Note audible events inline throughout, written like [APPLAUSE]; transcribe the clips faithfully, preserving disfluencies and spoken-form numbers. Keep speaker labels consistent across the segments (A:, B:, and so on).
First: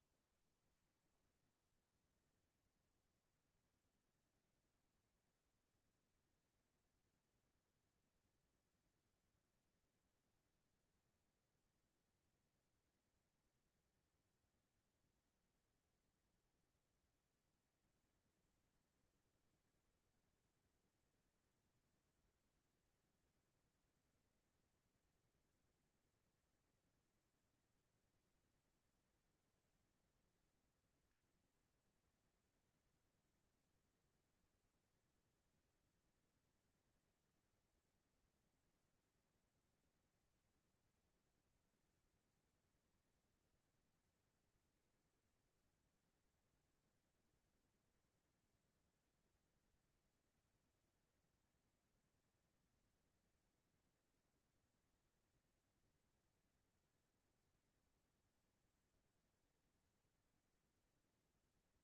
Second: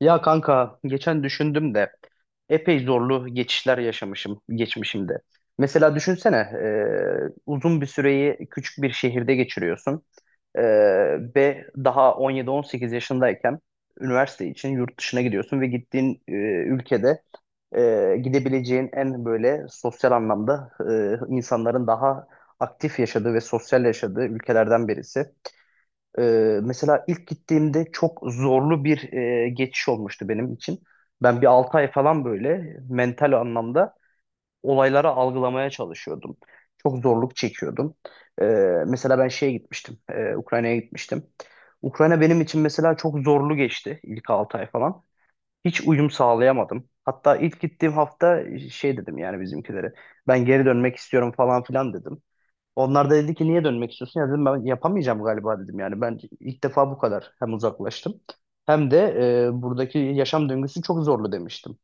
A: Ya kanka geçen düşündüm de epey zorlu geçişler yaşamışım geçmişimde. Mesela düşünsene e, uzun bir süreyi küçük bir şehirde geçiriyorsun. E, Ve daha on yedi on sekiz yaşındayken üniversite için yurt dışına gidiyorsun ve gittiğin e, ülkede e, gidebileceğin en böyle sosyal anlamda, e, insanların daha aktif yaşadığı ve sosyal yaşadığı ülkelerden birisi. Ee, mesela ilk gittiğimde çok zorlu bir e, geçiş olmuştu benim için. Ben bir altı ay falan böyle mental anlamda olayları algılamaya çalışıyordum. Çok zorluk çekiyordum. Ee, mesela ben şeye gitmiştim, e, Ukrayna'ya gitmiştim. Ukrayna benim için mesela çok zorlu geçti ilk altı ay falan. Hiç uyum sağlayamadım. Hatta ilk gittiğim hafta şey dedim yani bizimkilere. Ben geri dönmek istiyorum falan filan dedim. Onlar da dedi ki niye dönmek istiyorsun? Ya dedim ben yapamayacağım galiba dedim yani. Ben ilk defa bu kadar hem uzaklaştım hem de e, buradaki yaşam döngüsü çok zorlu demiştim.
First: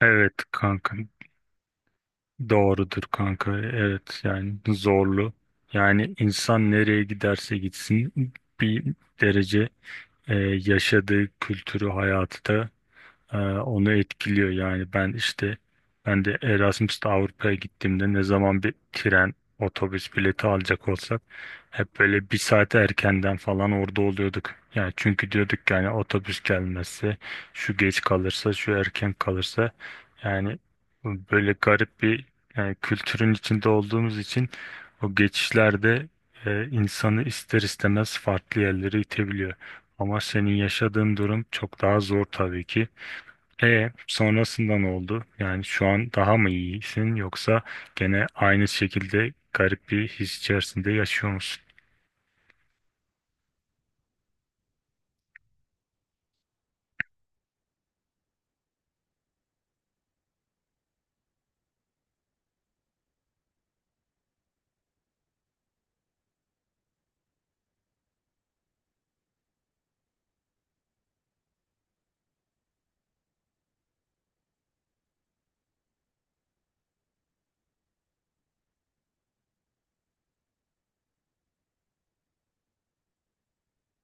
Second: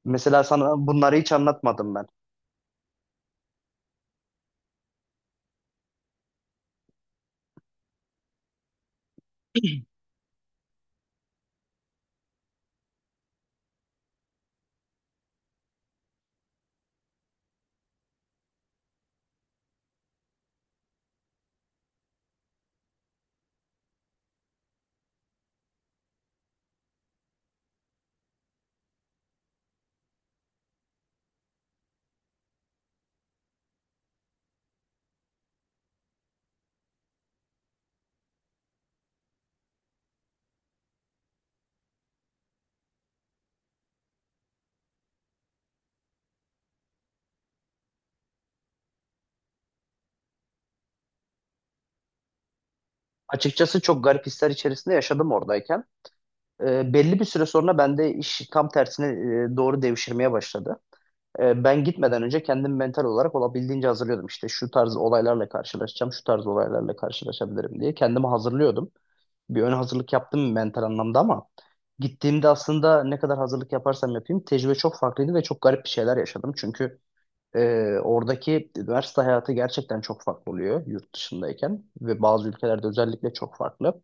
B: Evet
A: Mesela sana
B: kanka,
A: bunları hiç anlatmadım ben.
B: doğrudur kanka, evet. Yani zorlu. Yani insan nereye giderse gitsin bir derece e, yaşadığı kültürü, hayatı da e, onu etkiliyor. Yani ben işte ben de Erasmus'ta Avrupa'ya gittiğimde, ne zaman bir tren, otobüs bileti alacak olsak, hep böyle bir saat erkenden falan orada oluyorduk. Yani çünkü diyorduk ki, yani otobüs gelmezse, şu geç kalırsa, şu erken kalırsa, yani böyle garip bir, yani kültürün içinde olduğumuz için, o geçişlerde e, insanı ister istemez farklı yerlere itebiliyor. Ama senin yaşadığın durum çok daha zor tabii ki. E sonrasında ne oldu? Yani şu an daha mı iyisin, yoksa gene aynı şekilde garip bir his içerisinde yaşıyor musun?
A: Açıkçası çok garip hisler içerisinde yaşadım oradayken. E, belli bir süre sonra bende iş tam tersine e, doğru devşirmeye başladı. E, ben gitmeden önce kendim mental olarak olabildiğince hazırlıyordum. İşte şu tarz olaylarla karşılaşacağım, şu tarz olaylarla karşılaşabilirim diye kendimi hazırlıyordum. Bir ön hazırlık yaptım mental anlamda ama gittiğimde aslında ne kadar hazırlık yaparsam yapayım tecrübe çok farklıydı ve çok garip bir şeyler yaşadım. Çünkü e, oradaki üniversite hayatı gerçekten çok farklı oluyor yurt dışındayken ve bazı ülkelerde özellikle çok farklı.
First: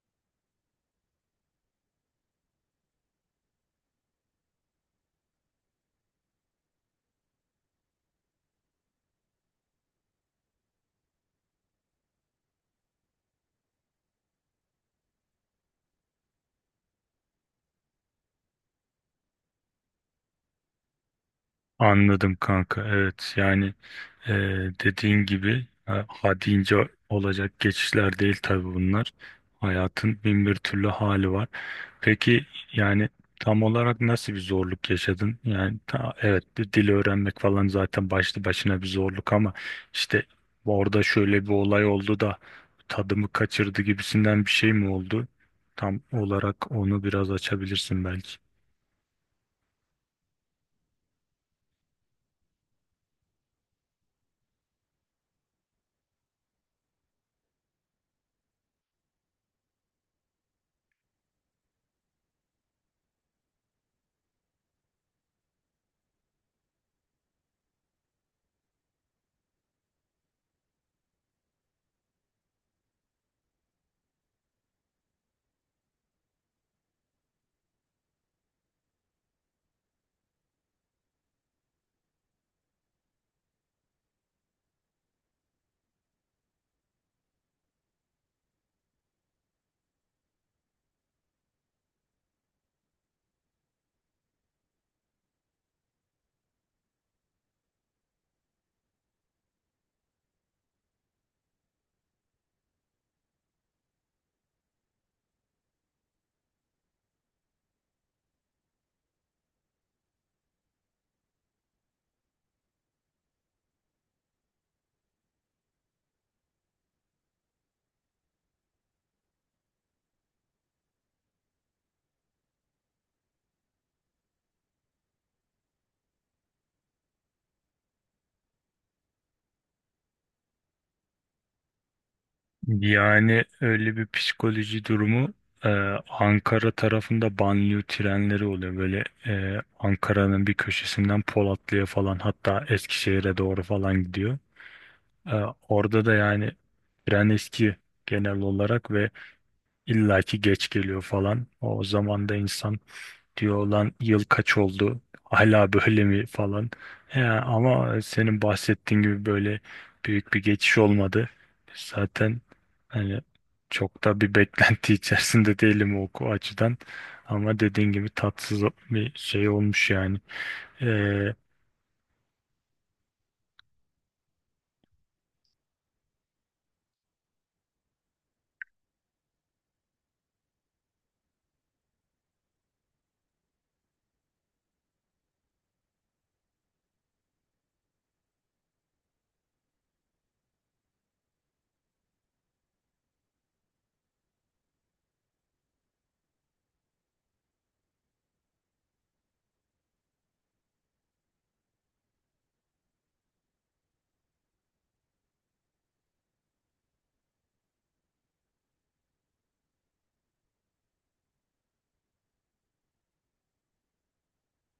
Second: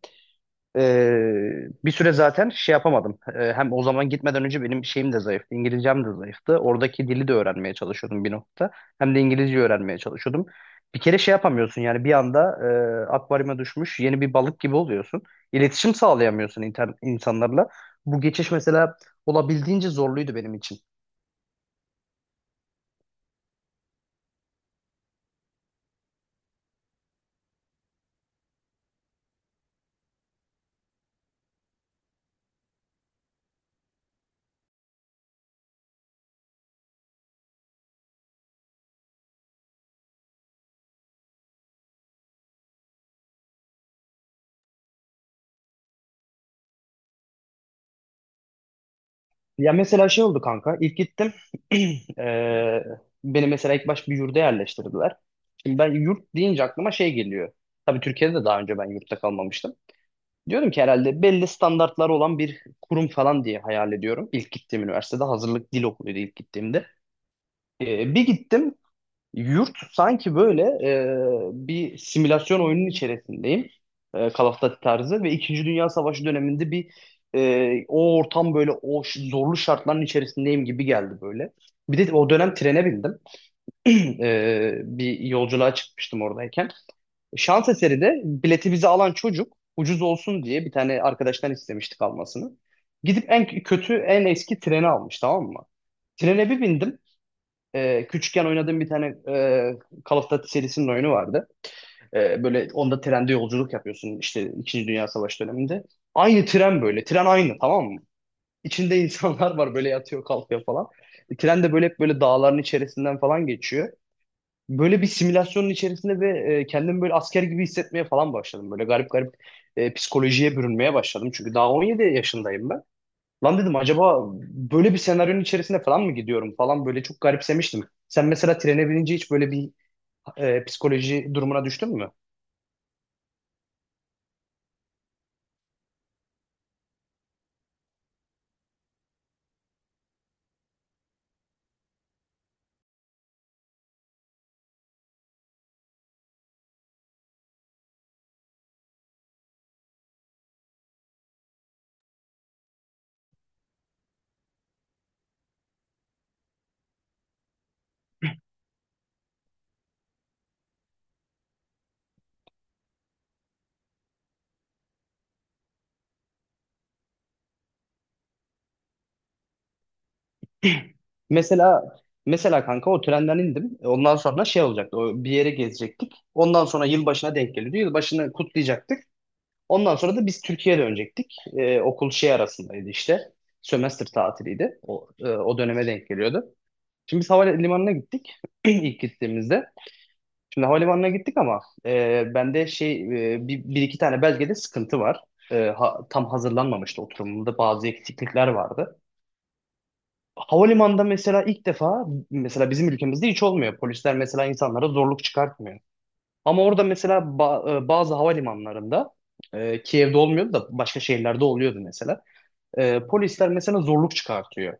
A: Ee, bir süre zaten şey yapamadım. Ee, hem o zaman gitmeden önce benim şeyim de zayıftı. İngilizcem de zayıftı. Oradaki dili de öğrenmeye çalışıyordum bir nokta. Hem de İngilizce öğrenmeye çalışıyordum. Bir kere şey yapamıyorsun yani bir anda e, akvaryuma düşmüş yeni bir balık gibi oluyorsun. İletişim sağlayamıyorsun inter- insanlarla. Bu geçiş mesela olabildiğince zorluydu benim için.
B: Anladım kanka. Evet yani. Ee, Dediğin gibi ha, ha deyince olacak geçişler değil tabii bunlar. Hayatın bin bir türlü hali var. Peki, yani tam olarak nasıl bir zorluk yaşadın? Yani ta- evet, bir dil öğrenmek falan zaten başlı başına bir zorluk ama işte, orada şöyle bir olay oldu da tadımı kaçırdı gibisinden bir şey mi oldu? Tam olarak onu biraz açabilirsin belki.
A: Ya mesela şey oldu kanka. İlk gittim. [CLEARS THROAT] Eee, beni mesela ilk baş bir yurda yerleştirdiler. Şimdi ben yurt deyince aklıma şey geliyor. Tabii Türkiye'de de daha önce ben yurtta kalmamıştım. Diyorum ki herhalde belli standartları olan bir kurum falan diye hayal ediyorum. İlk gittiğim üniversitede hazırlık dil okuluydu ilk gittiğimde. Eee, bir gittim, yurt sanki böyle e, bir simülasyon oyunun içerisindeyim. E, Call of Duty tarzı ve İkinci Dünya Savaşı döneminde bir, e, o ortam böyle o ş- zorlu şartların içerisindeyim gibi geldi böyle. Bir de o dönem trene bindim. [CLEARS THROAT] E, bir yolculuğa çıkmıştım oradayken. Şans eseri de bileti bize alan çocuk ucuz olsun diye bir tane arkadaştan istemiştik almasını. Gidip en kötü en eski treni almış, tamam mı? Trene bir bindim. E, küçükken oynadığım bir tane e, Call of Duty serisinin oyunu vardı. E, böyle onda trende yolculuk yapıyorsun işte İkinci Dünya Savaşı döneminde. Aynı tren böyle. Tren aynı, tamam mı? İçinde [LAUGHS] insanlar var böyle, yatıyor kalkıyor falan. E, tren de böyle hep böyle dağların içerisinden falan geçiyor. Böyle bir simülasyonun içerisinde ve e, kendimi böyle asker gibi hissetmeye falan başladım. Böyle garip garip e, psikolojiye bürünmeye başladım. Çünkü daha on yedi yaşındayım ben. Lan dedim acaba böyle bir senaryonun içerisine falan mı gidiyorum falan, böyle çok garipsemiştim. Sen mesela trene binince hiç böyle bir e, psikoloji durumuna düştün mü?
B: Yani öyle bir psikoloji durumu, e, Ankara tarafında banliyö trenleri oluyor. Böyle e, Ankara'nın bir köşesinden Polatlı'ya falan, hatta Eskişehir'e doğru falan gidiyor. E, Orada da yani tren eski genel olarak ve illaki geç geliyor falan. O zaman da insan diyor, lan yıl kaç oldu hala böyle mi falan. Ya ama senin bahsettiğin gibi böyle büyük bir geçiş olmadı zaten, hani çok da bir beklenti [LAUGHS] içerisinde değilim o, o açıdan. Ama dediğin gibi tatsız bir şey olmuş yani. Ee,
A: Mesela mesela kanka o trenden indim. Ondan sonra şey olacaktı. O bir yere gezecektik. Ondan sonra yılbaşına denk geliyordu. Yılbaşını kutlayacaktık. Ondan sonra da biz Türkiye'ye dönecektik. E, okul şey arasındaydı işte. Sömestr tatiliydi. O, e, o döneme denk geliyordu. Şimdi biz havalimanına gittik [CLEARS THROAT] ilk gittiğimizde. Şimdi havalimanına gittik ama e, bende şey, e, bir, bir iki tane belgede sıkıntı var. E, ha- tam hazırlanmamıştı, oturumumda bazı eksiklikler vardı. Havalimanında mesela ilk defa, mesela bizim ülkemizde hiç olmuyor. Polisler mesela insanlara zorluk çıkartmıyor. Ama orada mesela ba- e, bazı havalimanlarında, e, Kiev'de olmuyordu da başka şehirlerde oluyordu mesela. E, polisler mesela zorluk çıkartıyor.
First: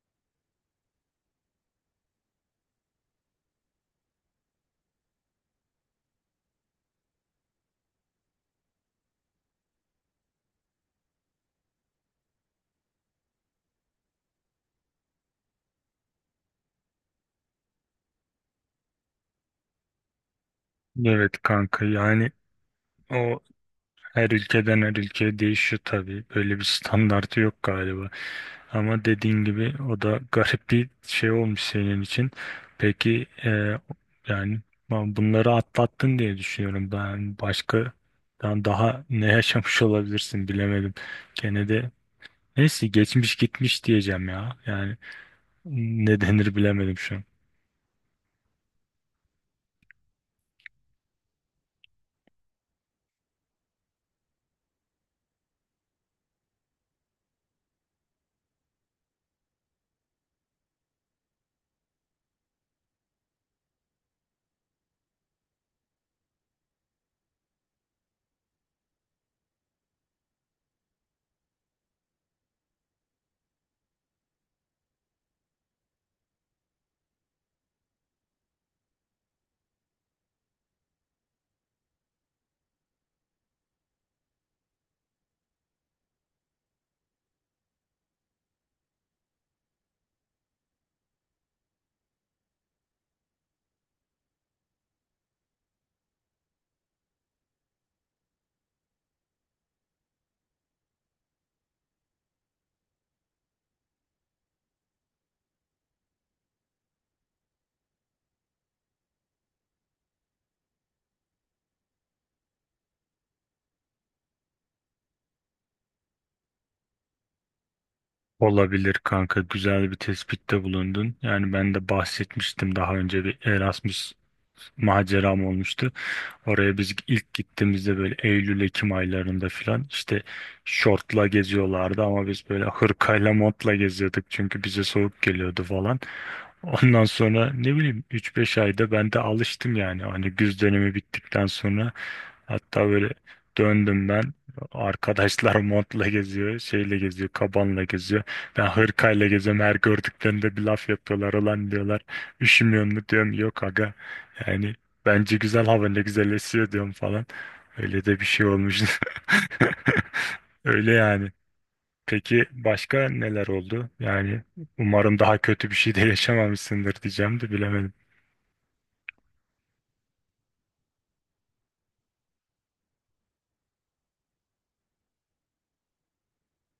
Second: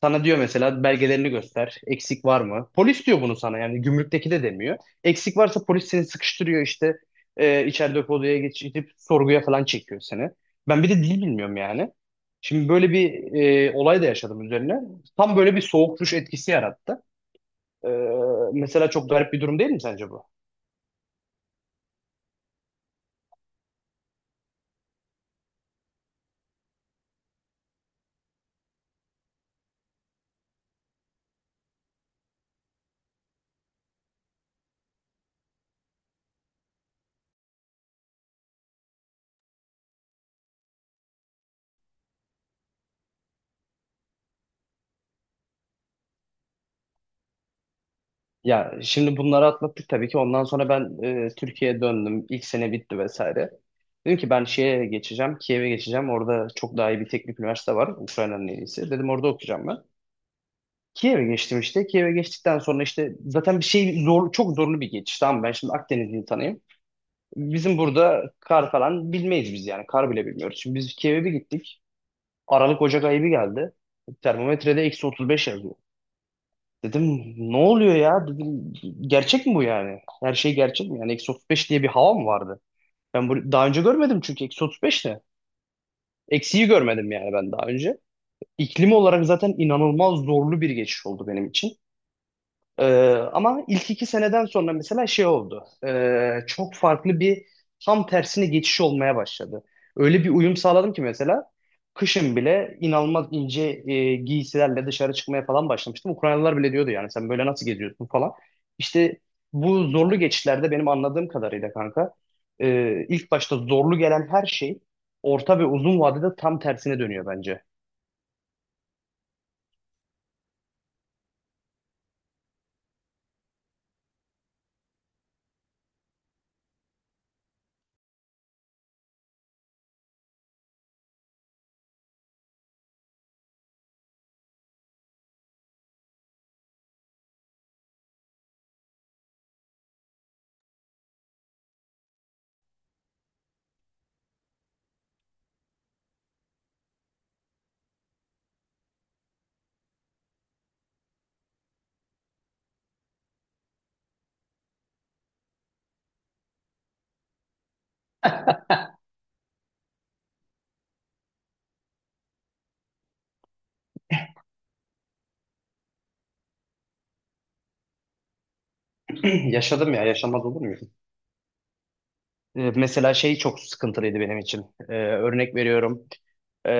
A: Sana diyor mesela belgelerini göster. Eksik var mı? Polis diyor bunu sana yani, gümrükteki de demiyor. Eksik varsa polis seni sıkıştırıyor işte, e, içeride odaya geçirip sorguya falan çekiyor seni. Ben bir de dil bilmiyorum yani. Şimdi böyle bir e, olay da yaşadım üzerine. Tam böyle bir soğuk duş etkisi yarattı. E, mesela çok garip bir durum değil mi sence bu?
B: evet kanka. Yani o her ülkeden her ülkeye değişiyor tabii. Böyle bir standartı yok galiba. Ama dediğin gibi o da garip bir şey olmuş senin için. Peki e, yani, ben bunları atlattın diye düşünüyorum. Ben başka ben daha ne yaşamış olabilirsin bilemedim. Gene de, neyse, geçmiş gitmiş diyeceğim ya. Yani ne denir bilemedim şu an.
A: Ya şimdi bunları atlattık tabii ki. Ondan sonra ben e, Türkiye'ye döndüm. İlk sene bitti vesaire. Dedim ki ben şeye geçeceğim, Kiev'e geçeceğim. Orada çok daha iyi bir teknik üniversite var. Ukrayna'nın en iyisi. Dedim orada okuyacağım ben. Kiev'e geçtim işte. Kiev'e geçtikten sonra işte zaten bir şey zor, çok zorlu bir geçiş. Tamam mı? Ben şimdi Akdeniz insanıyım. Bizim burada kar falan bilmeyiz biz yani. Kar bile bilmiyoruz. Şimdi biz Kiev'e bir gittik. Aralık Ocak ayı bir geldi. Termometrede eksi otuz beş yazıyor. Dedim ne oluyor ya? Dedim gerçek mi bu yani? Her şey gerçek mi? Yani eksi otuz beş diye bir hava mı vardı? Ben bu daha önce görmedim çünkü eksi otuz beş ne? Eksiyi görmedim yani ben daha önce. İklim olarak zaten inanılmaz zorlu bir geçiş oldu benim için. Ee, ama ilk iki seneden sonra mesela şey oldu. Ee, çok farklı bir tam tersine geçiş olmaya başladı. Öyle bir uyum sağladım ki mesela kışın bile inanılmaz ince e, giysilerle dışarı çıkmaya falan başlamıştım. Ukraynalılar bile diyordu yani sen böyle nasıl geziyorsun falan. İşte bu zorlu geçişlerde benim anladığım kadarıyla kanka, e, ilk başta zorlu gelen her şey orta ve uzun vadede tam tersine dönüyor bence.
B: Olabilir kanka, güzel bir tespitte bulundun. Yani ben de bahsetmiştim daha önce, bir Erasmus maceram olmuştu. Oraya biz ilk gittiğimizde böyle Eylül-Ekim aylarında filan, işte şortla geziyorlardı ama biz böyle hırkayla, montla geziyorduk çünkü bize soğuk geliyordu falan. Ondan sonra ne bileyim, üç beş ayda ben de alıştım yani, hani güz dönemi bittikten sonra. Hatta böyle döndüm ben, arkadaşlar [LAUGHS] montla geziyor, şeyle geziyor, kabanla geziyor, ben hırkayla geziyorum. Her gördüklerinde bir laf yapıyorlar, ulan diyorlar üşümüyor mu, diyorum yok aga, yani bence güzel hava, ne güzelleşiyor diyorum falan. Öyle de bir şey olmuş. [LAUGHS] Öyle yani. Peki başka neler oldu? Yani umarım daha kötü bir şey de yaşamamışsındır diyeceğim de bilemedim.
A: [CLEARS THROAT] Yaşadım ya, yaşamaz olur mu? E, mesela şey çok sıkıntılıydı benim için. E, örnek veriyorum. E,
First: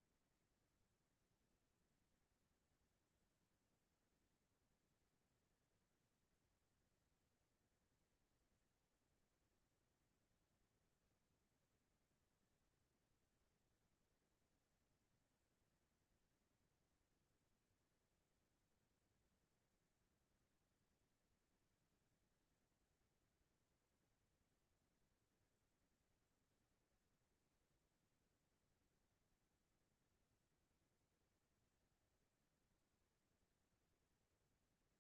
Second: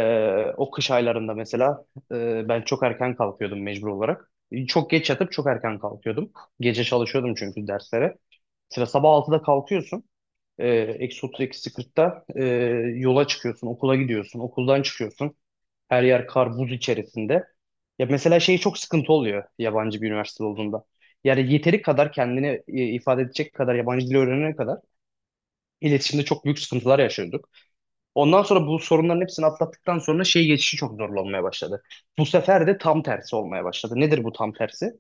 A: o kış aylarında mesela e, ben çok erken kalkıyordum mecbur olarak. E, çok geç yatıp çok erken kalkıyordum. Gece çalışıyordum çünkü derslere. Mesela sabah altıda kalkıyorsun. E, eksi otuz, eksi kırkta e, yola çıkıyorsun, okula gidiyorsun, okuldan çıkıyorsun. Her yer kar, buz içerisinde. Ya mesela şey çok sıkıntı oluyor yabancı bir üniversite olduğunda. Yani yeteri kadar kendini e, ifade edecek kadar yabancı dil öğrenene kadar İletişimde çok büyük sıkıntılar yaşıyorduk. Ondan sonra bu sorunların hepsini atlattıktan sonra şey geçişi çok zorlu olmaya başladı. Bu sefer de tam tersi olmaya başladı. Nedir bu tam tersi?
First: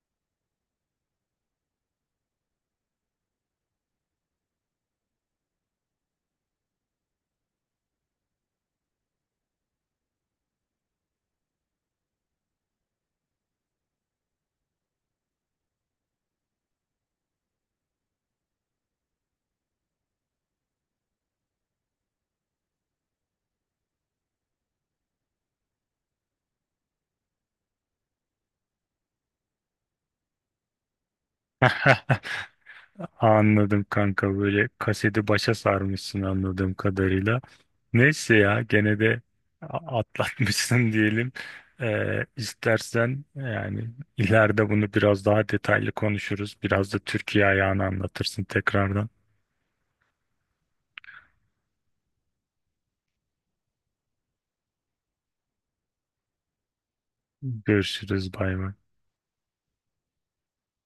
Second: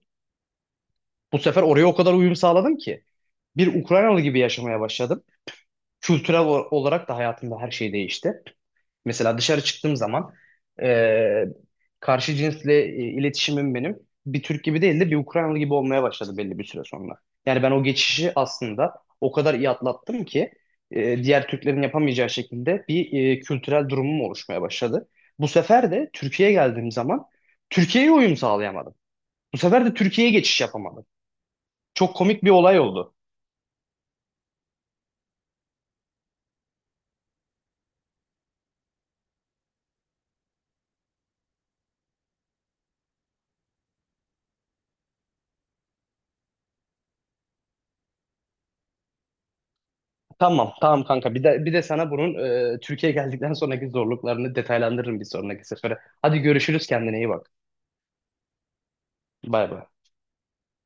A: Bu sefer oraya o kadar uyum sağladım ki bir Ukraynalı gibi yaşamaya başladım. Kültürel o- olarak da hayatımda her şey değişti. Mesela dışarı çıktığım zaman e, karşı cinsle e, iletişimim benim bir Türk gibi değil de bir Ukraynalı gibi olmaya başladı belli bir süre sonra. Yani ben o geçişi aslında o kadar iyi atlattım ki e, diğer Türklerin yapamayacağı şekilde bir e, kültürel durumum oluşmaya başladı. Bu sefer de Türkiye'ye geldiğim zaman Türkiye'ye uyum sağlayamadım. Bu sefer de Türkiye'ye geçiş yapamadım. Çok
B: [LAUGHS]
A: komik bir olay oldu.
B: Anladım kanka, böyle kaseti başa sarmışsın anladığım kadarıyla. Neyse ya, gene de a- atlatmışsın [LAUGHS] diyelim. Ee, istersen yani ileride bunu biraz daha detaylı konuşuruz. Biraz da Türkiye ayağını anlatırsın tekrardan.
A: Tamam, tamam kanka. Bir de bir de sana bunun e, Türkiye geldikten sonraki zorluklarını detaylandırırım bir sonraki sefere. Hadi görüşürüz, kendine iyi bak.
B: Görüşürüz. Bay bay.
A: Bay bay.